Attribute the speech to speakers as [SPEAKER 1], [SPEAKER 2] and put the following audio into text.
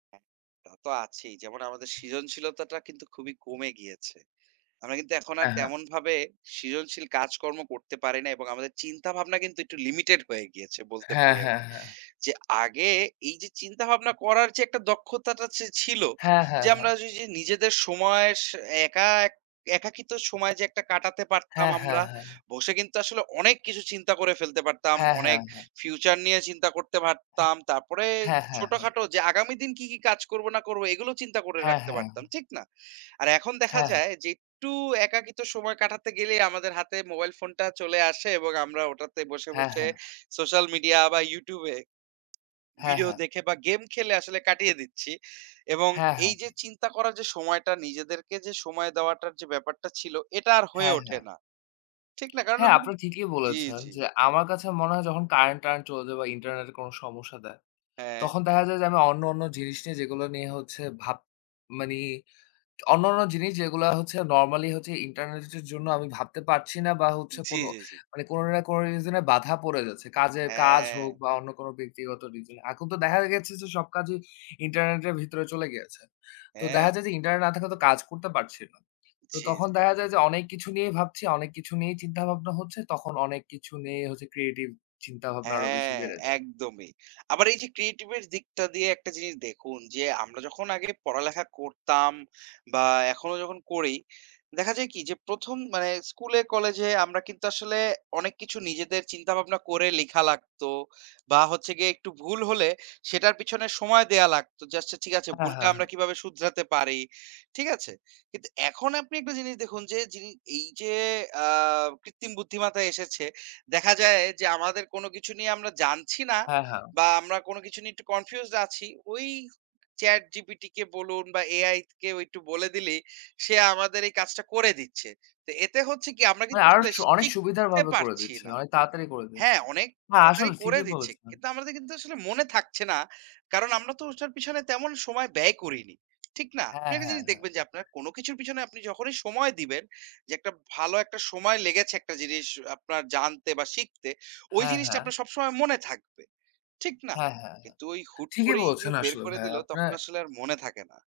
[SPEAKER 1] হ্যাঁ, তা তো আছেই। যেমন আমাদের সৃজনশীলতাটা কিন্তু খুবই কমে গিয়েছে। আমরা কিন্তু এখন আর
[SPEAKER 2] এ্যাঁ, হ্যাঁ।
[SPEAKER 1] তেমনভাবে সৃজনশীল কাজকর্ম করতে পারি না এবং আমাদের চিন্তাভাবনা কিন্তু একটু লিমিটেড হয়ে গিয়েছে, বলতে
[SPEAKER 2] হ্যাঁ,
[SPEAKER 1] পারি
[SPEAKER 2] হ্যাঁ,
[SPEAKER 1] আরকি।
[SPEAKER 2] হ্যাঁ।
[SPEAKER 1] যে আগে এইযে, চিন্তা ভাবনা করার যে একটা দক্ষতাটা চে ছিল।
[SPEAKER 2] হ্যাঁ, হ্যাঁ,
[SPEAKER 1] যে, আমরা
[SPEAKER 2] হ্যাঁ।
[SPEAKER 1] যে ঐযে নিজেদের সময়ের সা একা এক একাকিত্ব সময় যে একটা কাটাতে পারতাম
[SPEAKER 2] হ্যাঁ,
[SPEAKER 1] আমরা,
[SPEAKER 2] হ্যাঁ, হ্যাঁ।
[SPEAKER 1] বসে কিন্তু আসলে অনেক কিছু চিন্তা করে ফেলতে পারতাম।
[SPEAKER 2] হ্যাঁ, হ্যাঁ,
[SPEAKER 1] অনেক
[SPEAKER 2] হ্যাঁ।
[SPEAKER 1] ফিউচার নিয়ে চিন্তা করতে
[SPEAKER 2] হ্যাঁ,
[SPEAKER 1] পারতাম। তারপরে
[SPEAKER 2] হ্যাঁ, হ্যাঁ, হ্যাঁ।
[SPEAKER 1] ছোটখাটো যে আগামী দিন কি, কি কাজ করবো না করবো? এগুলো চিন্তা করে
[SPEAKER 2] হ্যাঁ,
[SPEAKER 1] রাখতে
[SPEAKER 2] হ্যাঁ।
[SPEAKER 1] পারতাম। ঠিক না? আর এখন দেখা
[SPEAKER 2] হ্যাঁ, হ্যাঁ।
[SPEAKER 1] যায় যে, একটু একাকিত্ব সময় কাটাতে গেলেই, আমাদের হাতে মোবাইল ফোনটা চলে আসে। এবং আমরা ওটাতে বসে,
[SPEAKER 2] হ্যাঁ,
[SPEAKER 1] বসে
[SPEAKER 2] হ্যাঁ।
[SPEAKER 1] সোশ্যাল মিডিয়া বা, YouTube এ
[SPEAKER 2] হ্যাঁ,
[SPEAKER 1] ভিডিও
[SPEAKER 2] হ্যাঁ।
[SPEAKER 1] দেখে বা, গেম খেলে আসলে কাটিয়ে দিচ্ছি। এবং
[SPEAKER 2] হ্যাঁ, হ্যাঁ,
[SPEAKER 1] এইযে
[SPEAKER 2] হ্যাঁ।
[SPEAKER 1] চিন্তা করার যে সময়টা, নিজেদেরকে যে সময় দেওয়াটার যে ব্যাপারটা ছিল, এটা আর হয়ে
[SPEAKER 2] হ্যাঁ,
[SPEAKER 1] ওঠে
[SPEAKER 2] হ্যাঁ।
[SPEAKER 1] না। ঠিক না? কারণ
[SPEAKER 2] হ্যাঁ,
[SPEAKER 1] আপনি
[SPEAKER 2] আপনি
[SPEAKER 1] কিন্তু
[SPEAKER 2] ঠিকই
[SPEAKER 1] জি,
[SPEAKER 2] বলেছেন
[SPEAKER 1] জি।
[SPEAKER 2] যে, আমার কাছে মনে হয়, যখন কারেন্ট-টারেন্ট চলে যায় বা, ইন্টারনেটের কোন সমস্যা দেয়।
[SPEAKER 1] হ্যাঁ।
[SPEAKER 2] তখন দেখা যায় যে, আমি অন্য, অন্য জিনিস নিয়ে, যেগুলো নিয়ে হচ্ছে ভাব মানে অন্যান্য জিনিস যেগুলা হচ্ছে, নরমালি হচ্ছে ইন্টারনেটের জ জন্য আমি ভাবতে পারছি না। বা হচ্ছে
[SPEAKER 1] জি,
[SPEAKER 2] কোন
[SPEAKER 1] জি, জি।
[SPEAKER 2] মানে কোন না কোন রিজনে বাধা পড়ে যাচ্ছে। কাজের কাজ হোক
[SPEAKER 1] হ্যাঁ।
[SPEAKER 2] বা, অন্য কোনো ব্যক্তিগত রিজন। এখন তো দেখা গেছে যে, সব কাজই ইন্টারনেটের ভিতরে চলে গিয়েছে। তো দেখা
[SPEAKER 1] হ্যাঁ।
[SPEAKER 2] যায় যে, ইন্টারনেট না থাকলে তো কাজ করতে পারছি না। তো,
[SPEAKER 1] জি,
[SPEAKER 2] তখন
[SPEAKER 1] জি,
[SPEAKER 2] দেখা
[SPEAKER 1] জি।
[SPEAKER 2] যায় যে, অনেক কিছু নিয়েই ভাবছি, অনেক কিছু নিয়েই চিন্তাভাবনা হচ্ছে। তখন অনেক কিছু নিয়েই হচ্ছে, ক্রিয়েটিভ চিন্তাভাবনা আরো বেশি
[SPEAKER 1] হ্যাঁ,
[SPEAKER 2] বেড়ে যায়।
[SPEAKER 1] একদমই। আবার এইযে ক্রিয়েটিভের দিকটা দিয়ে একটা জিনিস দেখুন যে, আমরা যখন আগে পড়ালেখা করতাম বা, এখনো যখন করি। দেখা যায় কি? যে, ১ম মানে স্কুলে, কলেজে আমরা কিন্তু আসলে অনেক কিছু নিজেদের চিন্তা ভাবনা করে লিখা লাগতো। বা হচ্ছে গিয়ে একটু ভুল হলে, সেটার পেছনে সময় দেয়া লাগতো। যে আচ্ছা ঠিক আছে
[SPEAKER 2] হ্যাঁ,
[SPEAKER 1] ভুলটা
[SPEAKER 2] হ্যাঁ,
[SPEAKER 1] আমরা
[SPEAKER 2] হ্যাঁ।
[SPEAKER 1] কিভাবে শুধরাতে পারি? ঠিক আছে? কিন্তু এখন আপনি একটা জিনিস দেখুন যে, যিনি এইযে আ কৃত্রিম বুদ্ধিমত্তা এসেছে। দেখা যায়, যে আমাদের কোনো কিছু নিয়ে আমরা জানছি না।
[SPEAKER 2] হ্যাঁ, হ্যাঁ।
[SPEAKER 1] বা আমরা কোন কিছু নিয়ে একটু কনফিউজড আছি। ওই ChatGPT কে বলুন বা AI কেও একটু বলে দিলেই, সে আমাদের এই কাজটা করে দিচ্ছে। তো এতে হচ্ছে কি? আমরা
[SPEAKER 2] মানে
[SPEAKER 1] কিন্তু
[SPEAKER 2] আরো
[SPEAKER 1] আসলে
[SPEAKER 2] সু অনেক সুবিধার
[SPEAKER 1] শিখতে
[SPEAKER 2] ভাবে করে
[SPEAKER 1] পারছি
[SPEAKER 2] দিচ্ছে।
[SPEAKER 1] না
[SPEAKER 2] অনেক তাড়াতাড়ি করে দিচ্ছে।
[SPEAKER 1] হ্যাঁ, অনেক
[SPEAKER 2] হ্যাঁ,
[SPEAKER 1] তাড়াতাড়ি
[SPEAKER 2] আসলে
[SPEAKER 1] করে
[SPEAKER 2] ঠিকই
[SPEAKER 1] দিচ্ছে।
[SPEAKER 2] বলেছেন।
[SPEAKER 1] কিন্তু আমাদের কিন্তু আসলে মনে থাকছে না। কারণ আমরা তো ওটার পিছনে তেমন সময় ব্যয় করিনি। ঠিক না? আপনি
[SPEAKER 2] হ্যাঁ,
[SPEAKER 1] একটা
[SPEAKER 2] হ্যাঁ,
[SPEAKER 1] জিনিস
[SPEAKER 2] হ্যাঁ।
[SPEAKER 1] দেখবেন যে, আপনার কোন কিছুর পেছনে আপনি যখনই সময় দিবেন। যে একটা ভালো একটা সময় লেগেছে একটা জিনিস আপনার জানতে বা শিখতে। ওই
[SPEAKER 2] হ্যাঁ,
[SPEAKER 1] জিনিসটা
[SPEAKER 2] হ্যাঁ।
[SPEAKER 1] আপনার সবসময় মনে থাকবে। ঠিক না?
[SPEAKER 2] হ্যাঁ, হ্যাঁ, হ্যাঁ।
[SPEAKER 1] কিন্তু ওই হুট
[SPEAKER 2] ঠিকই
[SPEAKER 1] করেই যে
[SPEAKER 2] বলছেন
[SPEAKER 1] বের
[SPEAKER 2] আসলে
[SPEAKER 1] করে
[SPEAKER 2] ভাইয়া,
[SPEAKER 1] দিলো, তখন
[SPEAKER 2] আপনার
[SPEAKER 1] আসলে আর মনে থাকে না।